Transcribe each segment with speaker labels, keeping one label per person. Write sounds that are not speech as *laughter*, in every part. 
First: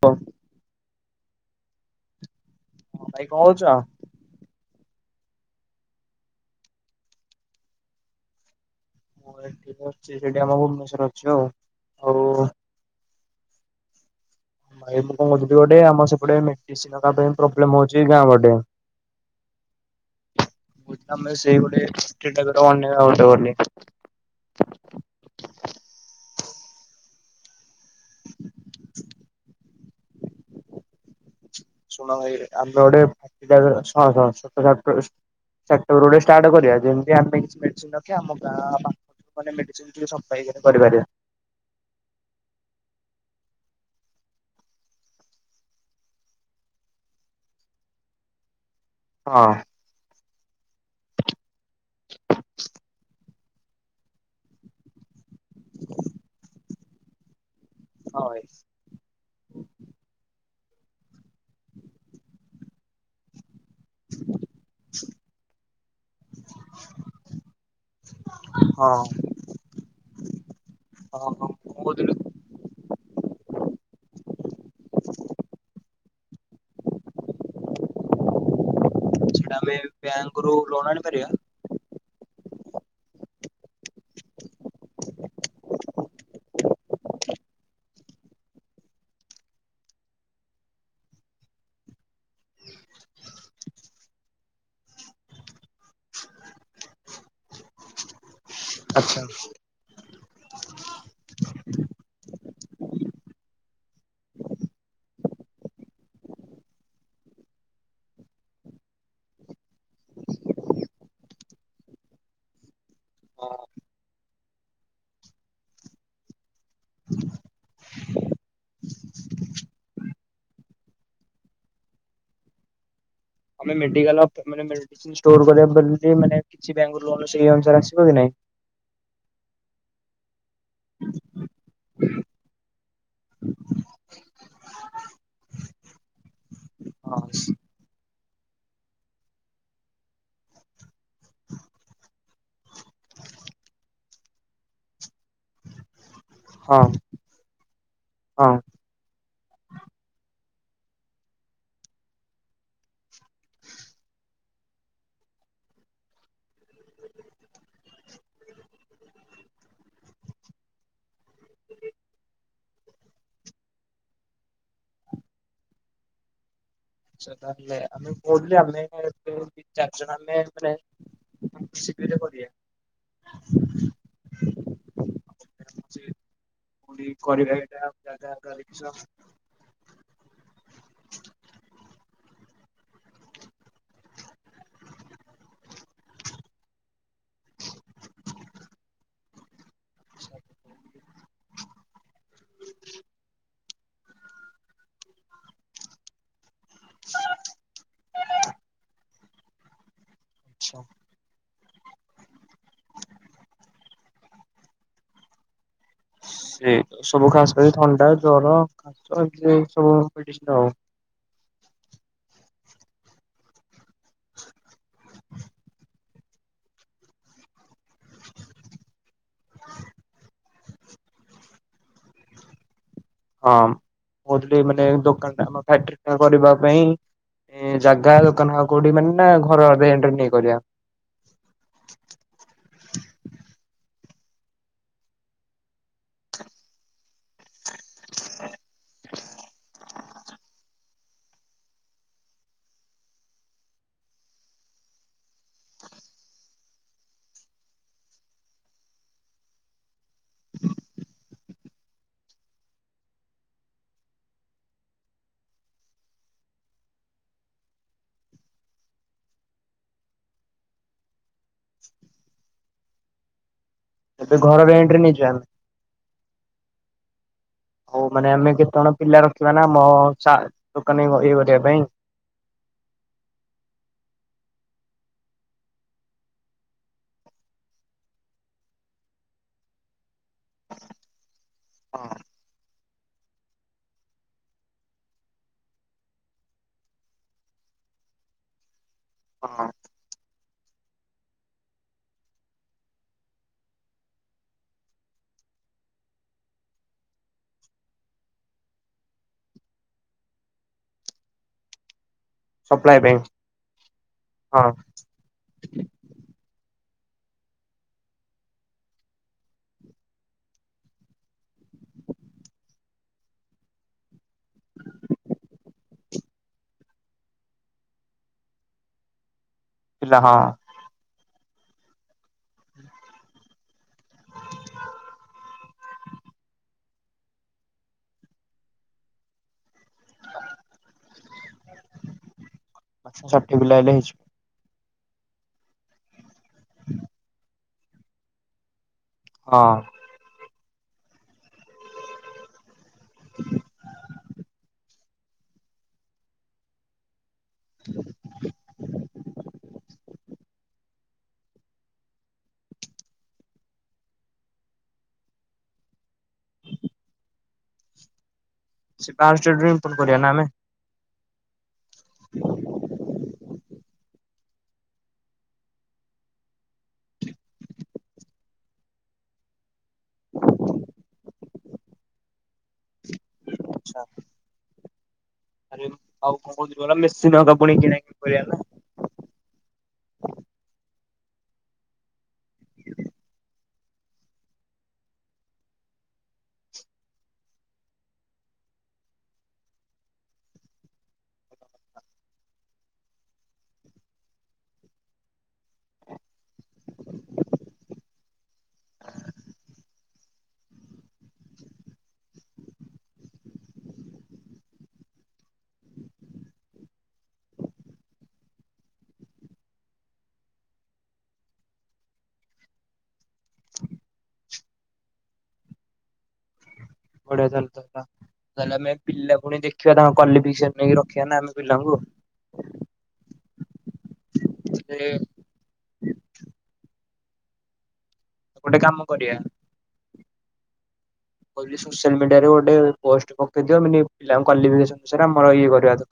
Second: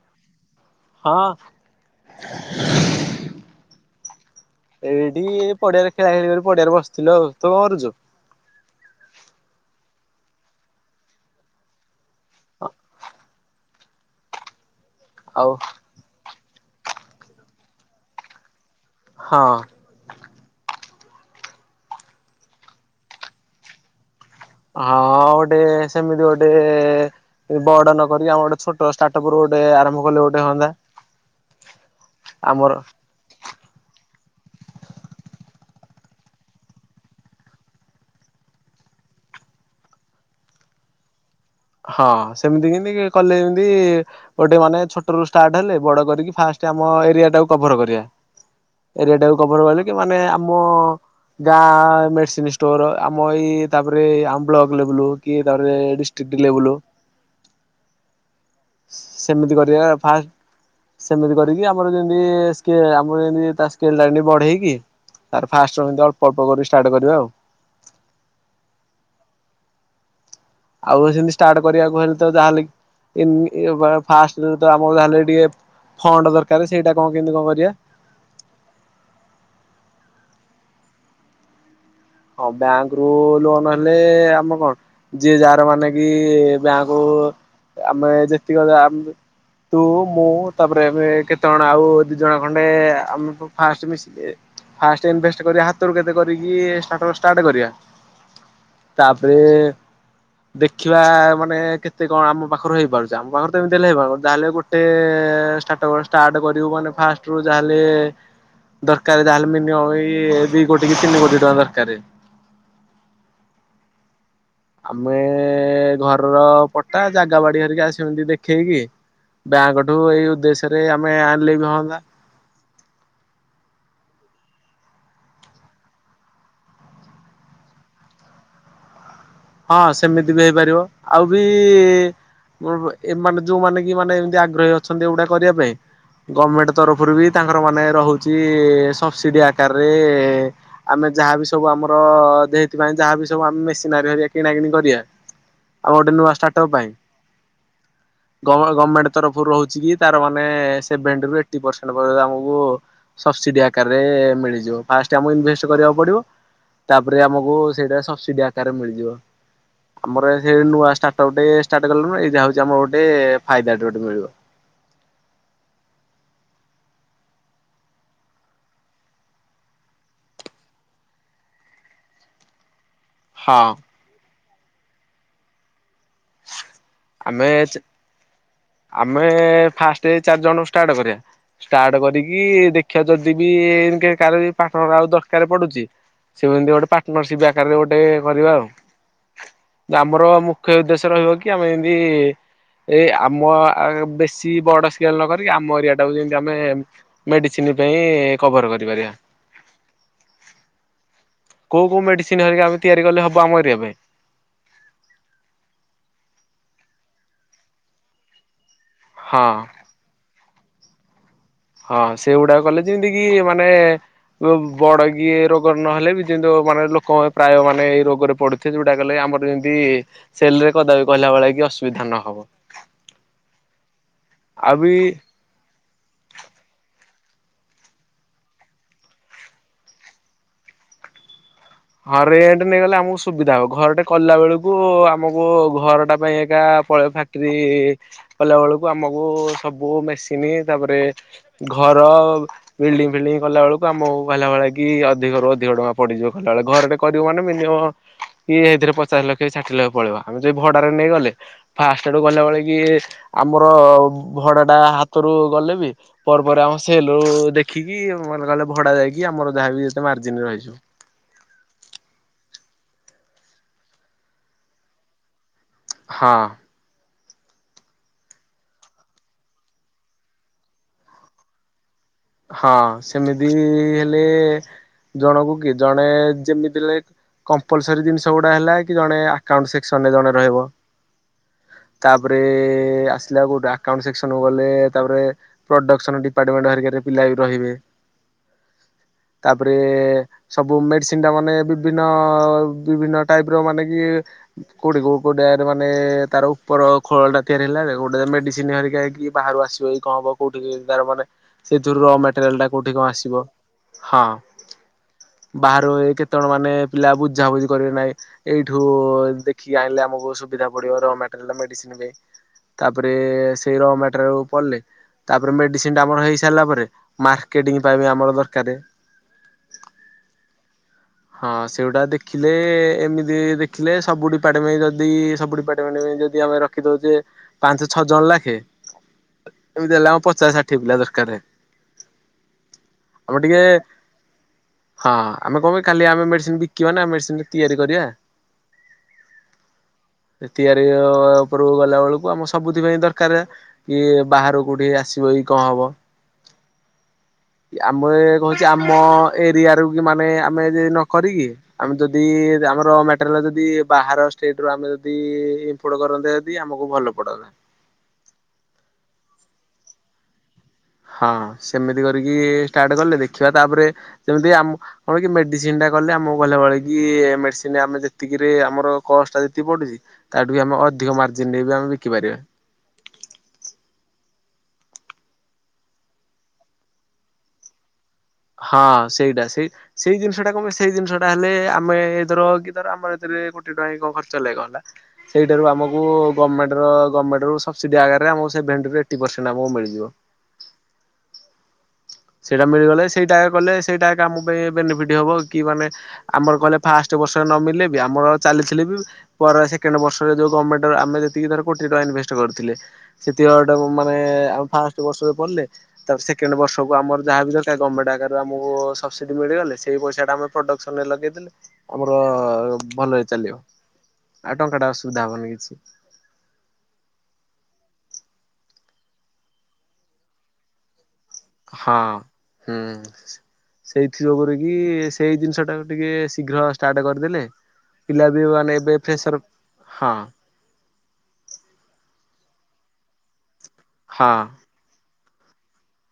Speaker 1: ହଉ।
Speaker 2: ହଁ। *inaudible*
Speaker 1: ହଁ ଭାଇ କଣ ହଉଛ?
Speaker 2: ଏଇଠି ଏ ପଡିଆରେ ଖେଳା ଖେଳି କରି ପଡିଆରେ ବସିଥିଲୁ ଆଉ, ତୁ କଣ କରୁଛୁ?
Speaker 1: ମୁ ଏଠି ବଶ୍ଚି ହେଟି ଆମ ଭୁବନେଶ୍ୱର ଅଛୁ ଆଉ। ଆଉ
Speaker 2: ହ।
Speaker 1: ଭାଇ ମୁଁ କଣ
Speaker 2: ଆଉ
Speaker 1: କହୁଥିଲି ଗୋଟେ ଆମର ସେପଟେ ମେଡିସିନ ପାଇଁ ପ୍ରୋବ୍ଲେମ ହଉଛି ଗାଁ ପଟେ।
Speaker 2: ହଁ।
Speaker 1: ଆମେ ସେଇପଟେ। *unintelligible*
Speaker 2: ହଁ ଗୋଟେ ସେମିତି ଗୋଟେ ବଡ ନ କରିକି ଆମ ଗୋଟେ ଛୋଟ ଷ୍ଟାର୍ଟପୁରୁ ଗୋଟେ ଆରମ୍ଭ କଲେ ଗୋଟେ ହୁଅନ୍ତା।
Speaker 1: ଶୁଣ ଭାଇ ଆମେ
Speaker 2: ଆମର
Speaker 1: ଗୋଟେ ଶୁଣ ଶୁଣ। *unintelligible* ସେପ୍ଟେବରୋ ଷ୍ଟାର୍ଟ କରିବା ଯେମିତି ଆମେ କିଛି ମେଡିସିନ ରଖିବା ଆମ ଗାଁ ମେଡ଼ିସିନ୍ ସପ୍ଲାଏ କରିପାରିବା।
Speaker 2: ହଁ ସେମିତି କେମତି କଲେ ଏମିତି ଗୋଟେ ମାନେ ଛୋଟ ରୁ ଷ୍ଟାର୍ଟ ହେଲେ ବଡ କରିକି ଫାଷ୍ଟ ଆମ ଏରିଆଟାକୁ କଭର କରିବା।
Speaker 1: ହ
Speaker 2: ଏରିଟାକୁ କବର କରିକି ମାନେ ଆମ ଗାଁ ମେଡିସିନ ଷ୍ଟୋର ଆମ ଏଇ ତାପରେ ଆମ ବ୍ଲକ ଲେବଲ କିଏ ତାପରେ ଡିଷ୍ଟ୍ରିକ୍ଟ ଲେବଲୁ
Speaker 1: ହଁ ଭାଇ
Speaker 2: ସେମିତି କରିବା ଫାଷ୍ଟ। ସେମିତି କରିକି ଆମର ଯେମତି ସ୍କେ ଆମର ଯେମିତି ସ୍କୈ ଲାଇନ୍ ବଢ଼େଇକି ତାର ଫାଷ୍ଟ କେମତି ଅଳ୍ପ ଅଳ୍ପ କରି ଷ୍ଟାର୍ଟ କରିବା ଆଉ।
Speaker 1: ହଁ।
Speaker 2: ଆଉ
Speaker 1: ହଁ ହଁ
Speaker 2: ସେମିତି
Speaker 1: ମୁଁ
Speaker 2: ଷ୍ଟାର୍ଟ କରିବାକୁ ହେଲେ
Speaker 1: କହୁଥିଲି
Speaker 2: ତ ଯାହାହେଲେ କି, *unintelligible* ଫାଷ୍ଟ ଆମକୁ ତ ଯିହାହେଲେବି ଟିକେ ଫଣ୍ଡ ଦରକାର ସେଇଟା କଣ କେମତି କଣ କରିବା?
Speaker 1: ସେଟା ଆମେ ବ୍ୟାଙ୍କରୁୁ ଲୋନ ଆଣିପାରିବା।
Speaker 2: ହଁ ବ୍ୟାଙ୍କ ରୁ ଲୋନ ହେଲେ ଆମ କଣ ଯିଏ ଯାହାର ମାନେ କି ବ୍ୟାଙ୍କରୁ ଆମେ ଯେତିକ ଯା ତୁ ମୁଁ ତାପରେ ଏବେ କେତେଜଣ ଆଉ ଦି ଜଣ ଖଣ୍ଡେ ଆମ ଫାର୍ଷ୍ଟ ମିଶି ଫାର୍ଷ୍ଟ ଇନଭେଷ୍ଟ୍ କରିବା ହାତରୁ କେତେ କରିକି *unintelligible* ଷ୍ଟାର୍ଟ କରିବା ତାପରେ
Speaker 1: ଆଚ୍ଛା।
Speaker 2: ଦେଖିବା ମାନେ କେତେ କଣ ଆମ ପାଖରୁ ହେଇପାରୁଛି ଆମ *unintelligible* ଯାହେଲେ ଗୋଟେ ଷ୍ଟାର୍ଟଅପ୍ ଷ୍ଟାର୍ଟ କରିବୁ ମାନେ ଫାର୍ଷ୍ଟ ରୁ ଯାହେଲେ ଦରକାର ଯାହା ହେଲେ ମିନିଅମ ଏଇ ଦି କୋଟିକି ତିନି କୋଟି ଟଙ୍କା ଦର କାରେ। ଆମେ ଘରର ପଟା ଜାଗା ବାଡ଼ି ହେରିକା ସେମିତି ଦେଖେଇକି ବ୍ୟାଙ୍କ ଠୁ ଏଇ ଉଦ୍ଦେଶ୍ୟରେ ଆମେ ଆଣିଲେ ବି ହଅନ୍ତା।
Speaker 1: ଆମେ ମେଡ଼ିକାଲ ମାନେ ମେଡ଼ିସିନ୍ ଷ୍ଟୋର କରିବା ମାନେ କିଛି ବ୍ୟାଙ୍କରୁ ଲୋନ ସେଇ ଅନୁସାରେ ଆସିବ କି ନାଇଁ? *inaudible*
Speaker 2: ହଁ ସେମିତି ବି ହେଇପାରିବ ଆଉ ବି ଏ ମାନେ ଯୋଉମାନେ କି ମାନେ ଏମତି ଆଗ୍ରହୀ ଅଛନ୍ତି ଏଗୁଡ଼ା କରିବା ପାଇଁ ଗମେଣ୍ଟ୍ ତରଫରୁ
Speaker 1: ହଁ
Speaker 2: ବି ତାଙ୍କର ମାନେ ରହୁ ଛି ସବସିଡି଼ ଆକାରରେ ଆମେ ଯାହାବି ସବୁ ଆମର ସେଥିପାଇଁ ଯାହାବି ସବୁ ଆମେ ମେସିନିହେରିକା କିଣା କିଣି କରିବା ଆଉ ଗୋଟେ ନୂଆ ଷ୍ଟାର୍ଟ ଅପ୍
Speaker 1: ହଁ ହଁ।
Speaker 2: ପାଇଁ କଣ
Speaker 1: ଆଚ୍ଛା
Speaker 2: ଗମେଣ୍ଟ୍ ତରଫରୁ ରହୁଛି କି ତାର ମାନେ ସେଭେନ୍ଟି ରୁ ଏଇଟି ପ୍ରସେଣ୍ଟ୍ ଆମକୁ ସବସିଡି଼ ଆକାରରେ ମିଳିଯିବ ଫାଷ୍ଟ୍ ଆମକୁ ଇନଭେଷ୍ଟ୍ କରିବାକୁ ପଡ଼ିବ। ତାପରେ ଆମକୁ ସେଇଟା ସବସିଡି଼ ଆକାରରେ ମିଳିଯିବ। ଆମର *unintelligible* ନୂଆା ଷ୍ଟାର୍ଟଅପ ଟେ ଷ୍ଟାର୍ଟ କଲୁଣୁ ଏଇଟା ହଉଛି ଆମର ଗୋଟେ ଫାଇଦା ଟେ ଗୋଟେ ମିଳିବ।
Speaker 1: *inaudible* *unintelligible* ଚାରିଜଣ ଆମେ ମିଶିକିରି କରିବା।
Speaker 2: ହଁ।
Speaker 1: *unintelligible*
Speaker 2: ଆମେ
Speaker 1: କରିବା *unintelligible*
Speaker 2: ଆମେ ଫାର୍ଷ୍ଟ ଚାରି ଜଣ ରୁ ଷ୍ଟାର୍ଟ କରିବା ଷ୍ଟାର୍ଟ କରିକି ଦେଖିଆ ଯଦି ବି କାହାର ପାର୍ଟନର ଆଉ ଦରକାର ପଡୁ଼ଚି ସେମିତି ଗୋଟେ ପାର୍ଟନରସିପ୍ ଆକାରରେ ଗୋଟେ କରିବା ଆଉ‌।
Speaker 1: *inaudible*
Speaker 2: ଆମର ମୁଖ୍ୟ ଉଦ୍ଦେଶ୍ୟ
Speaker 1: ଆଚ୍ଛା।
Speaker 2: ରହିବ କି ଆମେ ଏମିତି ଏଇ ଆମ ବେଶୀ ବଡ଼ ସ୍କେଲ ନବାନି ଆମ ଏରିଆ ଟାକୁ ଯେମିତି ଆ ଆମେ ମେଡ଼ିସିନ୍ ପାଇଁ କଭର କରିପାରିବା।
Speaker 1: ଆଚ୍ଛା।
Speaker 2: କୋଉ କୋଉ ମେଡ଼ିସିନ୍ ହେରିକା ଆମେ ତିଆରି କଲେ ହବ ଆମ ଏରିଆ ପାଇଁ?
Speaker 1: ଏଇ ସବୁ ଖାସ, ଥଣ୍ଡା, ଜର
Speaker 2: ହଁ।
Speaker 1: ଏଇ ସବୁ *unintelligible*
Speaker 2: ହଁ ସେଗୁଡ଼ାକ କଲେ ଯେମିତି କି ମାନେ ବଡ଼ କିିଏ ରୋଗ ନହେଲେ ବି ଯେମିତି ମାନେ ଲୋକ ପ୍ରାୟ ମାନେ ଏଇ ରୋଗରେ ପଡୁଥିବେ ଯୋଉଟା କଲେ ଆମର ଯେମିତି ସେଲ୍ ରେ କଦାପି କହିଲା ଭଳିଆ କି ଅସୁବିଧା ନହବ।
Speaker 1: ହଁ କହୁଥିଲି
Speaker 2: ଆଉ
Speaker 1: ମାନେ
Speaker 2: ବି
Speaker 1: ଦୋକାନ ଟା ଆମ ଫ୍ୟାକ୍ଟ୍ରି କରିବା ପାଇଁ। ଏ ଜାଗା ଦୋକାନ ଘର କୋଉଠି ମାନେ *unintelligible* ଘର ରେଣ୍ଟ୍ ରେ ନେଇ କରିବା।
Speaker 2: ହଁ ରେଣ୍ଟ୍ ନେଇଗଲେ ଆମକୁ ସୁବିଧା ହବ ଘରଟେ କଲା ବେଳକୁ ଆମକୁ ଘର ଟା ପାଇଁ ଏକା ପଳେଇବ ଫ୍ୟାକ୍ଟ୍ରି କଲା ବେଳକୁ ଆମକୁ ସ ସବୁ ମେସିନ୍ ତାପରେ ଘର ବିଲ୍ଡିଙ୍ଗ୍ ଫିଲ୍ଡିଙ୍ଗ୍ କଲା ବେଳକୁ ଆମକୁ କହିଲା ଭଳିଆ କି କି ଅଧିକ ରୁ ଅଧିକ ଟଙ୍କା ପଡ଼ିଯିବ। ତା ବଳେ ଘରେ କରିବ ମାନେ ମିନିମମ୍ କି ସେଇଥିରେ ପଚାଶ ଲକ୍ଷ ଷାଠିଏ ଲକ୍ଷ ପଳେଇବ, ଆମେ ଯଦି ଭଡାରେ ନେଇ ଗଲେ ଫାଷ୍ଟଡୁ ଗଲାବେଳେ କି ଆମର ଭଡା ଟା ହାତରୁ ଗଲେ ବି ପରେ ଆମ ସେଲୁ ଦେଖିକି ମେ କହେ ଭଡା ଯାଇକି, ଆମର ଯାହା ବି ଯେତେ ମାର୍ଜିନ ରେ ରହିଯିବ।
Speaker 1: ଏବେ ଘର ରେଣ୍ଟ ରେ ନେଇଛୁ ଆମେ
Speaker 2: ହଁ।
Speaker 1: ହଉ ମାନେ ଆମେ କେତେ ଜଣ ପିଲା ରଖିବା ନା, ଆମ ଦୋକାନୀ ଇଏ କରିବା ପାଇଁ
Speaker 2: ହଁ ସେମିତି ହେଲେ ଜଣକୁ କି ଜଣେ ଯେମିତି ଲ କମ୍ପଲସରୀ ଜିନିଷ ଗୁଡା ହେଲା କି ଜଣେ ଆକାଉଣ୍ଟ ସେକ୍ସନ ରେ ଜଣେ ରହିବ, ତାପରେ ଆସିଲା କଉଟୁ ଆକାଉଣ୍ଟ ସେକ୍ସନ ଗଲେ ତାପରେ ପ୍ରଡସନ ଡିପାର୍ଟମେଣ୍ଟ ହରିକାରେ ପିଲା ବି ରହିବେ
Speaker 1: ହଁ
Speaker 2: ତାପରେ ସବୁ ମେଡିସିନ ଟା ମାନେ ବିଭିନ୍ନ ବିଭିନ୍ନ ଟାଇପ ର ମାନେ କି କୋଉଡି କୋଉ କୋଡିଆ ମାନେ ତାର ଉପର ଖୋଳ ଟା ତିଆରି ହେଲା ଗୋଟେ ମେଡିସିନ ହେରିକା ହେଇକି ବାହାରୁ ଆସିବ କଣ ହବ, କୋଉଠି ମାନ ସେଥିରୁ କଏଲ କୋଉଠି
Speaker 1: ସପ୍ଲାଏ
Speaker 2: କଣ
Speaker 1: ପାଇଁ
Speaker 2: ଆସିବ, ହଁ ବାହାରୁ କେତେଣ ମାନେ ପିଲା ବୁଝାବୁଝି କରିବେ ନାହିଁ ଏଇଠୁ ଦେଖିକି ଆଣିଲେ, ଆମକୁ ସୁବିଧା ପଡ଼ିବ ର ମଟେରିଲ ମେଡିସିନ ତାପରେ ସେଇ ରମଟ ପଡିଲେ ତାପରେ ମେଡିସିନ ଟା ଆମର ହେଇ ସିଲା ପରେ ମାର୍କେଟିଂ ପାଇଁ ଆମର ଦରକାରେ
Speaker 1: ପିଲା ହଁ।
Speaker 2: ହଁ ସେଇଟା ଦେଖିଲେ ଏମିତି ଦେଖିଲେ, ସବୁ ଡିପାର୍ଟମେଣ୍ଟ ଯଦି ସବୁ ଡିପାର୍ଟମେଣ୍ଟ ଯଦି ଆମେ ରଖି ଦଉଛେ ପାଞ୍ଚ ଛଅ ଜଣ ଲେଖେ, ଏମତି ହେଲା ଆମ ପଚାଶ ଷାଠି ଦରକାରେ,
Speaker 1: ଆଛା
Speaker 2: ଆମେ ଟିକେ
Speaker 1: ଷାଠିଏ ପିଲା ହେଲେ ହେଇଯିବ
Speaker 2: ହଁ ଆମେ କଣ କାଲି ଆମେ ମେଡିସିନ ବିକିବା ନା ମେଡିସିନ ଟା ତିଆରି କରିବା।
Speaker 1: ହଁ।
Speaker 2: ତିଆରି ଉପରକୁ ଗଲା ବେଳକୁ ଆମ ସବୁଥିପାଇ ଦରକାର କି ବାହାର କୋଉଠି ଆସି କଣ ହବ। ଆମେ କହୁଛେ ଆମ ଏରିଆରୁ କି ମାନେ ଆମେ ଯଦି ନ, କରିକି ଆମେ ଯଦି ଆମର ମଟେରିଲ ଯଦି ବାହାର ଷ୍ଟେଟୁ ଆମେ ଯଦି ଇପୋର୍ଟ କର ଦେଦି ଆମକୁ ଭଲ ପଡାନ୍ତା।
Speaker 1: ସେପ ପ କୋରିଆ ନ ଆମେ
Speaker 2: ହଁ ସେମିତି କରିକି ଷ୍ଟାର୍ଟ କଲେ ଦେଖିବା ତାପରେ ଯେମିତି ଆମ କଣ କି ମେଡିସିନ ଟା କଲେ ଆମକୁ ଗହିଲବେଳେ କି ମେଡିସିନ ଆମେ ଯେତିକିରେ ଆମର ଦଶଟା ଯେତିକ ପଡୁଛି। ତାଠ ବି ଆମେ ଅଧିକ ମାର୍ଜିନ ରେ ବି ଆମେ ବିକିପାରିବା।
Speaker 1: ଆଛା ଆରେ ଆଉ କଣ କହୁଥିଲୁ ମେସିନ୍ ପୁଣି କିଣା କରିବା ନା
Speaker 2: ହଁ ସେଇଟା ସେଇ ସେଇ ଜିନିଷ ଟା କମେ ସେଇ ଜିନିଷ ହେଲେ ଆମେ ଏ ଧର କି ଧର ଆମର ଏଥିରେ କୋଟି ଟଙ୍କା କଣ ଖର୍ଚ୍ଚ ଲାଗ ହେଲା ସେଇଠାରୁ ଆମକୁ ଗମେଣ୍ଟର ଗମେଣ୍ଟରୁ ସବଦୀ ଆଗରେ ଆମକୁ ସେଭେଣ୍ଟି ରୁ ଏଇଟି ପରସେଣ୍ଟ ମିଳିଯିବ।
Speaker 1: *inaudible*
Speaker 2: ସେଇଟା ମିଳିଗଲେ ସେଇଟା କଲେ ସେଇଟା ଆମ ପାଇଁ ବେନିଫିଟ ହବ କି ମାନେ ଆମର କହେ ଫାଷ୍ଟ ବର୍ଷରେ ନ ମିଲେ ବି ଆମର ଚାଲିଥିଲେ ବି ପରେ ସେକଣ୍ଡ ବର୍ଷରେ, ଯୋଉ ଗଭର୍ଣ୍ଣମଣ୍ଟ ଆମେ ଯେତିକି ର କୋଟି ଟଙ୍କା ୱେଷ୍ଟ କରିଥିଲେ, ସେ, ମାନେ ଫାଷ୍ଟ ବର୍ଷ ରେ ପଢିଲେ, ତା ପରେ ସେଖେଣ୍ଡ ବର୍ଷ ଆମର ଯାହା ବି ଦରକାର ଗଭର୍ଣ୍ଣମେଣ୍ଟ ଆଗରେ ଆମକୁ ସବସିଡି ମିଳିଗଲେ ସେଇ ପଇସା ଟାମେ ପ୍ରଡକ୍ସନ ରେ ଲଗେଇ ଦେଲେ ଆମର ଭଲ ହେଇ ଚାଲିବ। ଆଉ ଟଙ୍କା ଟା ଅସୁବିଧା ହବନି କିଛି।
Speaker 1: ବଢିଆ ଚାଲୁଲା ତାହେଲେ ଆମେ ପିଲା ପୁଣି ଦେଖିବା ତାଙ୍କ କଵାଲିଫିକେସନ ନେଇ ର
Speaker 2: ହଁ ହୁଁ। ସେଇଥି ଯୋଗୁରୁ କି
Speaker 1: ସେ
Speaker 2: ସେଇ ଜିନିଷ ଟା ଟିକେ ଶୀଘ୍ର ଷ୍ଟାର୍ଟ କରି ଲେ ପିଲା ବି
Speaker 1: ଗୋଟେ
Speaker 2: ମାନେ
Speaker 1: କାମ
Speaker 2: ଏବେ
Speaker 1: କରିବା
Speaker 2: ଫ୍ରସର ହଁ
Speaker 1: କହିଲି ସୋଶିଆଲ ମିଡିଆରେ ଗୋଟେ ପୋଷ୍ଟ ପକେଇ ଦିଅ ମାନେ
Speaker 2: ହଁ।
Speaker 1: ପିଲାଙ୍କ କ୍ୱାଲିଫିକେସନ ଅନୁସାରେ ଆମର ଇଏ କରିବା ଏଥ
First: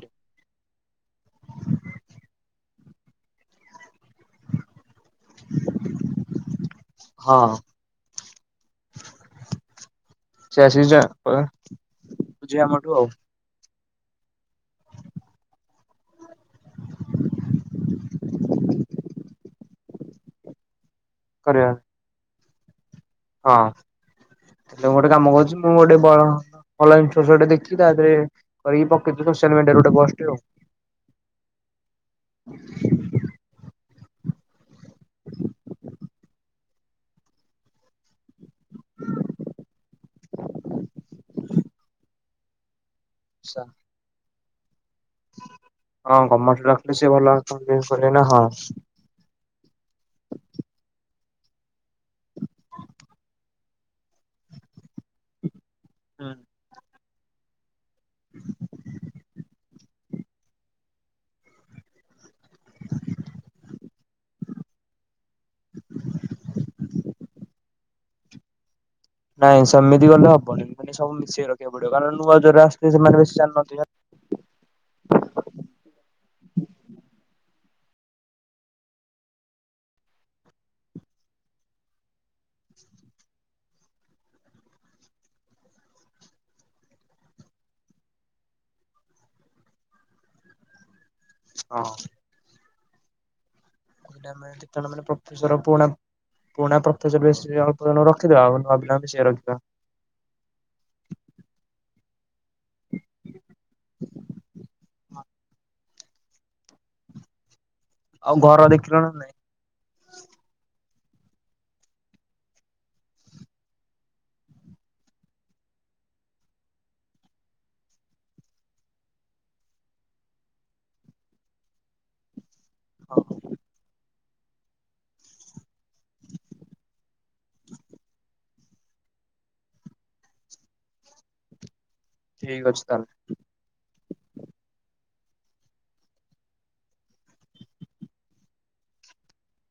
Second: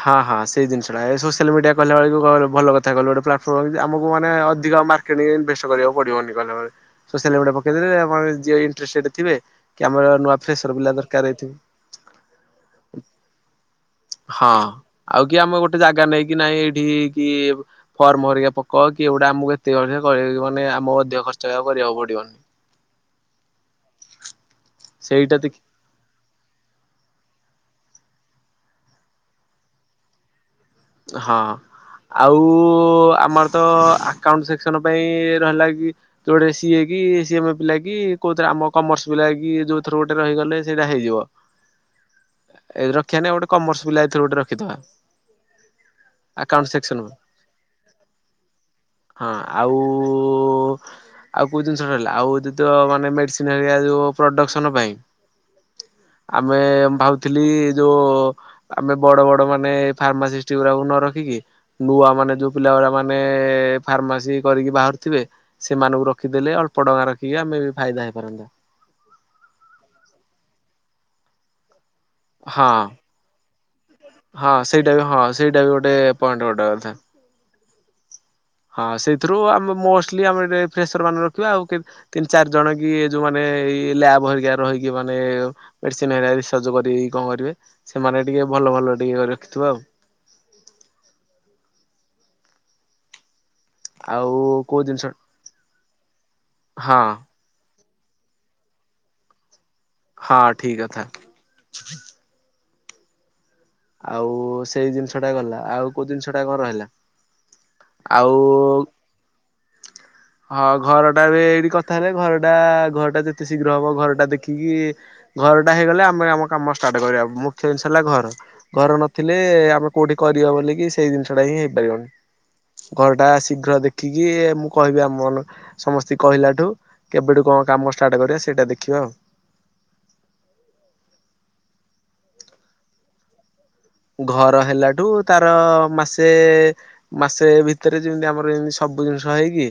Speaker 2: ହଁ ହଁ ସେଇ ଜିନିଷଟା ଏ ସୋସିଆଲ ମିଡିଆ କଲା ବେଳକୁ କଣ ଭଲ କଥା କହିଲୁ ଗୋଟେ ପ୍ଲାଟଫର୍ମ ଯେ ଆମୁକୁ ମାନେ ଅଧିକ ମାର୍କେଟିଙ୍ଗରେ ଇନଭେଷ୍ଟ କରିଆକୁ ପଡିବନି କଲାବେଳେ ସୋସିଆଲ
Speaker 1: ହଁ
Speaker 2: ମିଡ଼ିଆରେ ପକେଇ ଦେଲେ ଆମର ଯିଏ ଇଣ୍ଟରେଷ୍ଟଟେଡ୍ ଥିବେ କି ଆମର ନୂଆ ଫ୍ରେସର ପିଲା ଦରକାର ହେଇଥିବ
Speaker 1: ବୁଝିବେ ଆମଠୁ ଆଉ।
Speaker 2: ହଁ ଆଉ କି ଆମ ଗୋଟେ ଜାଗା ନେଇକି ନାଇଁ ଏଇଠି କି ଫର୍ମ ହରିକା ପକ କି ଏଇଗୁଡ଼ା ଆମୁକୁ ଏତେ ଅରେ କରି ମାନେ ଆମୁକୁ ଅଧିକ ଖର୍ଚ୍ଚ ଆଉ
Speaker 1: କରିବା
Speaker 2: କରିଆକୁ ପଡିବନି।
Speaker 1: ହଁ ଦେଖ ମୁଁ ଗୋଟେ କାମ
Speaker 2: ସେଇଟା ଦେଖି
Speaker 1: କରୁଚି ମୁଁ ଗୋଟେ ଭଲ ଅନଲାଇନ *unintelligible* ଦେ ଚି ତା ଧେରେ କରିକି ପକେଇଚୁ ସୋସିଆଲ ମିଡିଆ ରେ ଗୋଟେ ପୋଷ୍ଟଟେ ଆଉ।
Speaker 2: ହଁ ଆଉ ଆମର ତ ଆକାଉଣ୍ଟ ସେକ୍ସନ ପାଇଁ ର ହେଲା କି ଯୋଉ ଗୋଟେ ସିଏ କି ସିଏ ମ ପିଲା କି କୋଉଥି ଆମ କମର୍ସ ସ୍ ପିଲା କି ଯୋଉଥିରୁ ଗୋଟେ ରହିଗଲେ ସେଇଟା ହେଇଯିବ।
Speaker 1: ହଁ।
Speaker 2: ଏ ରଖିଆ ନାଇ ଆଉ ଗୋଟେ କମର୍ସ ପିଲା ଭିତରୁ ଗୋଟେ ରଖିଦବା।
Speaker 1: ହଁ କମର୍ସ
Speaker 2: ଆକାଉଣ୍ଟ
Speaker 1: ରଖିଲେ ସିଏ
Speaker 2: ସେକ୍ସନକୁ
Speaker 1: ଅଲଗା କଣ କେମି କରି ଆଇଁଲା ହଁ।
Speaker 2: ହଁ ଆଉ ଆଉ କୋଉ ଜିନିଷ ରହିଲା ଆଉ ହଉଚି ତ ମାନେ ମେଡିସିନ୍ ହେରିକା ଯୋଉ ପ୍ରଡକ୍ସନ ପାଇଁ। ଆମେ ମୁଁ ଭାବଥିଲି ଯୋଉ ଆମେ ବଡ ବଡ ମାନେ ଫାର୍ମାସିଷ୍ଟ୍ ସେଗୁରାଙ୍କୁ ନ ରଖିକି ନୂଆ ମାନେ ଯୋଉ ପିଲା ଗୁଡା ମାନେ ଫାର୍ମାସି କରିକି ବାହାରୁଥିବେ ସେମାନଙ୍କୁ ରଖିଦେଲେ ଅଳ୍ପ ଟଙ୍କା ରଖିକି ଆମେ ବି ଫାଇଦା ହେଇପାରନ୍ତା।
Speaker 1: ନାଇଁ ସେମିତି ଗଲେ ହବନି ମାନେ ସବୁ ମିଶିକି ରଖିଆକୁ କାରଣ ନୂଆ ଜୋରେ ଆସି
Speaker 2: ହଁ
Speaker 1: ସେମାନେ ବେଶୀ ଜାନାହାନ୍ତି।
Speaker 2: ହଁ ସେଇଟା ବି ହଁ ସେଇଟା ବି ଗୋଟେ ପଏଣ୍ଟ ଗୋଟେ କଥା। ହଁ ସେଇଥିରୁ ଆମେ ମୋଷ୍ଟଲି ଆମେ ଏ ଫେସର ମାନେ ରଖିବା ଆଉ ତିନି ଚାରି ଜଣ କି ଯୋଉ ମାନେ ଏଇ ଲ୍ୟାବ ହେରିକ ରହିକି ମାନେ ମେଡିସିନ ରିସର୍ଜ କରି କଣ କରିବେ ସେମାନେ ଟିକେ ଭଲ ଭଲ ଟିକେ ରଖିଥିବ ଆଉ।
Speaker 1: ହଁ। *unintelligible*
Speaker 2: ଆଉ କୋଉ ଜିନିଷ
Speaker 1: ଣୁ ରଖିଦବା ଆଉ
Speaker 2: ହଁ
Speaker 1: ନୂଆ ପିଲା ଆମେ ସେଏ ରଖିବା।
Speaker 2: ହଁ ଠିକଥା। ଆଉ ସେଇ ଜିନିଷ ଟା ଗଲା ଆଉ କୋଉ ଜିନିଷ ଟା କଣ ରହିଲା? ଆଉ
Speaker 1: ଘର ଦେଖିଲଣି ନା ନାଇଁ
Speaker 2: ହଁ ଘର ଘା ଏଇଠି କଥା ହେଲେ ଘରଟା ଘରଟା ଯେତେ ଶୀଘ୍ର ହବ ଘରଟା ଦେଖିକି ଘରଟା ହେଇଗଲେ ଆମ ଆମ କାମ ଷ୍ଟାର୍ଟ କରିବା ମୁଖ୍ୟ ଜିନିଷ ହେଲା ଘର। ଘର ନଥିଲେ ଆମେ କୋଉଠି କରିବ ବୋଲିକି ସେଇ ଜିନିଷ ଟା ହିଁ ହେଇପାରିବନି। ଘର
Speaker 1: ହଁ
Speaker 2: ଟା ଶୀଘ୍ର ଦେଖି ଦେଖିକି ମୁଁ କହିବି ଆମ ସମସ୍ତେ କହିଲା ଠୁ କେବେଠୁ କଣ କାମ ଷ୍ଟାର୍ଟ କରିବା ସେଇଟା ଦେଖିବା। ହଁ।
Speaker 1: ଠିକ ଅଛି ତାହେଲେ।
Speaker 2: ଘର ହେଲାଠୁ ତାର ମାସେ ମାସେ ଭିତରେ ଯେମିତି ଆମର ଏମିତି ସବୁ ସବୁ ଜିନିଷ ହେଇକି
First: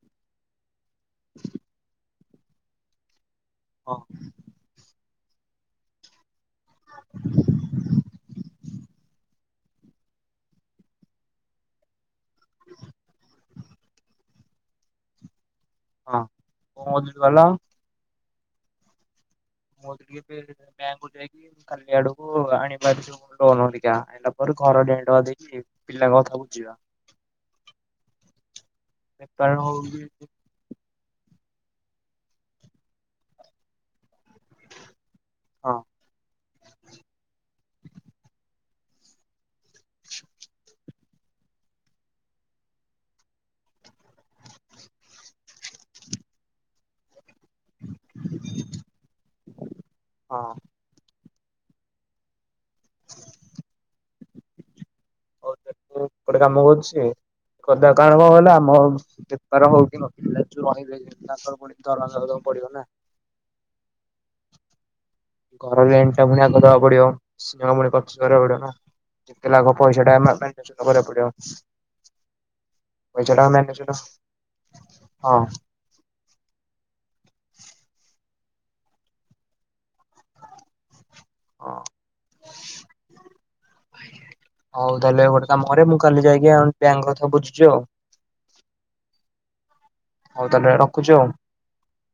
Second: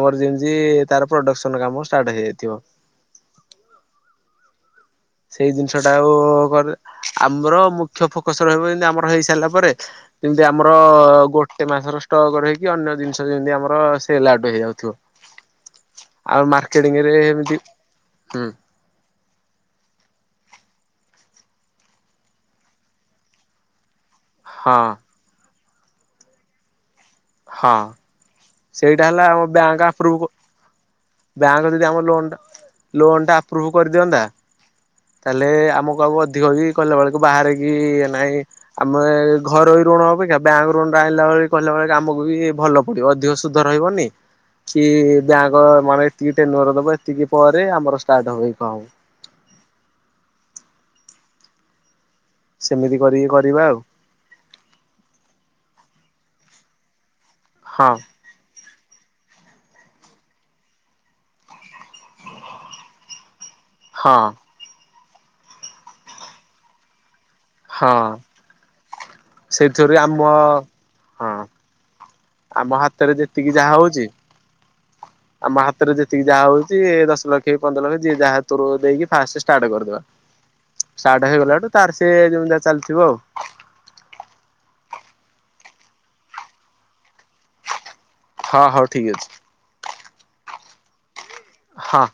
Speaker 2: ଆମର ଯେମିତି ତାର ପ୍ରଡକ୍ସନ କାମ ଷ୍ଟାର୍ଟ ହେଇଯାଇଥିବ।
Speaker 1: ହଁ।
Speaker 2: ସେଇ ଜିନିଷ ଟା ଆଉ ଆମର ମୁଖ୍ୟ ଫୋକସ ରହିବ ଯେମତି ଆମର ହେଇ ସାରିଲା ପରେ ଯେମିତି ଆମର ଗୋଟେ ମାସର ଷ୍ଟକ ରହିକି ଅନ୍ୟ ଜିନିଷ ଯେମିତି ଆମର ହଁ ସେ ଲାଡୁ ହେଇଯାଉଥିବ
Speaker 1: ହଁ
Speaker 2: ଆଉ
Speaker 1: କଣ
Speaker 2: ମାର୍କେଟିଙ୍ଗରେ
Speaker 1: କହୁଥିଲି କହିଲ
Speaker 2: ଏମିତି ହୁଁ।
Speaker 1: ମୁଁ *unintelligible* ବ୍ୟାଙ୍କକୁ ଯାଇକି କାଲି ଆଡକୁ ଆଣିିବାର
Speaker 2: ହଁ
Speaker 1: ଲୋନ୍ *unintelligible* *unintelligible*
Speaker 2: ହଁ ସେଇଟା ହେଲା ଆମ
Speaker 1: ବେପାର
Speaker 2: ବ୍ୟାଙ୍କ
Speaker 1: ହଉଛି
Speaker 2: ଆପ୍ରୁଭ୍। ବ୍ୟାଙ୍କ ଯଦି ଆମ ଲୋନ୍ଟା ଲୋନ୍ଟା ଆପ୍ରୁଭ୍ କରିଦିଅନ୍ତା ତାହେଲେ
Speaker 1: ହଁ
Speaker 2: ଆମକୁ ଆଉ ଅଧିକ ବି କଲା ବେଳକୁ ବାହାରିକି ନାହିଁ ଆମେ ଘରୋଇ ଋଣ ଅପେକ୍ଷା ବ୍ୟାଙ୍କ ଋଣ ଟା ଆଣିଲା ବେଳେ କହିଲା ବେଳେ କାମକୁ ବି ଭଲ ପଡିବ ଅଧିକ ସୁଧ ରହିବନି। କିଏ ବ୍ୟାଙ୍କ ମଳେ ଏତିକିଟେ ନରଦବ ଏତିକି ପରେ ଆମର ଷ୍ଟାର୍ଟ ହଇକଉ।
Speaker 1: ହଁ
Speaker 2: ସେମିତି କରିକି କରିବା ଆଉ।
Speaker 1: ମୁଁ ଗୋଟେ କାମ କରୁଛି
Speaker 2: ହଁ
Speaker 1: କରିଦବା କାରଣ କଣ କହିଲ ଆମ ତାର ହଉ କି ନ ପିଲା ଯୋଉ ରହିବେ ତାଙ୍କର ପୁଣି ଦରମାଟା ଦବାକୁ ପଡିବ ନା!
Speaker 2: ହଁ।
Speaker 1: ଘର ରେଣ୍ଟ ଟା ଫୁଣି ଆଗ ଦବାକୁ ପଡିବ। *unintelligible* ଖର୍ଚ୍ଚ
Speaker 2: ହଁ
Speaker 1: କରିବାକୁ ପଡିବ ନା ଯେତେ ହେଲେ ଆଗ
Speaker 2: ସେଇଥିରୁ ଆମ
Speaker 1: ପଇସାଟା *unintelligible* ପଡିବ।
Speaker 2: ହଁ ଆମ ହାତରେ
Speaker 1: ପଇସା ଟା
Speaker 2: ଯେତିକି ଯାହା
Speaker 1: ମ୍ୟାନେଜ
Speaker 2: ହଉଛି
Speaker 1: ହଁ
Speaker 2: ଆମ ହାତରେ ଯେତିକି ଯାହା ହଉଚି ଦଶ ଲକ୍ଷ କି ପନ୍ଦର ଲକ୍ଷ ଯିଏ ଯାହା *unintelligible* ଦେଇକି ଫାଷ୍ଟ ଷ୍ଟାର୍ଟ କରିଦବା। ଷ୍ଟାର୍ଟ ହେଇଗଲାଠୁ
Speaker 1: ହଁ
Speaker 2: ତାର ସେ ଯେମିତି ଚାଲିଥିବ ଆଉ।
Speaker 1: ହଉ ତାହେଲେ ଗୋଟେ କାମ କରେ ମୁଁ କାଲି ଯାଇକି ଆଗ ବ୍ୟାଙ୍କ କଥା ବୁଝୁଚି ଆଉ।
Speaker 2: ହଁ ହଉ ଠିକ ଅଛି।
Speaker 1: ହଉ ତାହେଲେ ରଖୁଚି ଆଉ।
Speaker 2: ହଁ।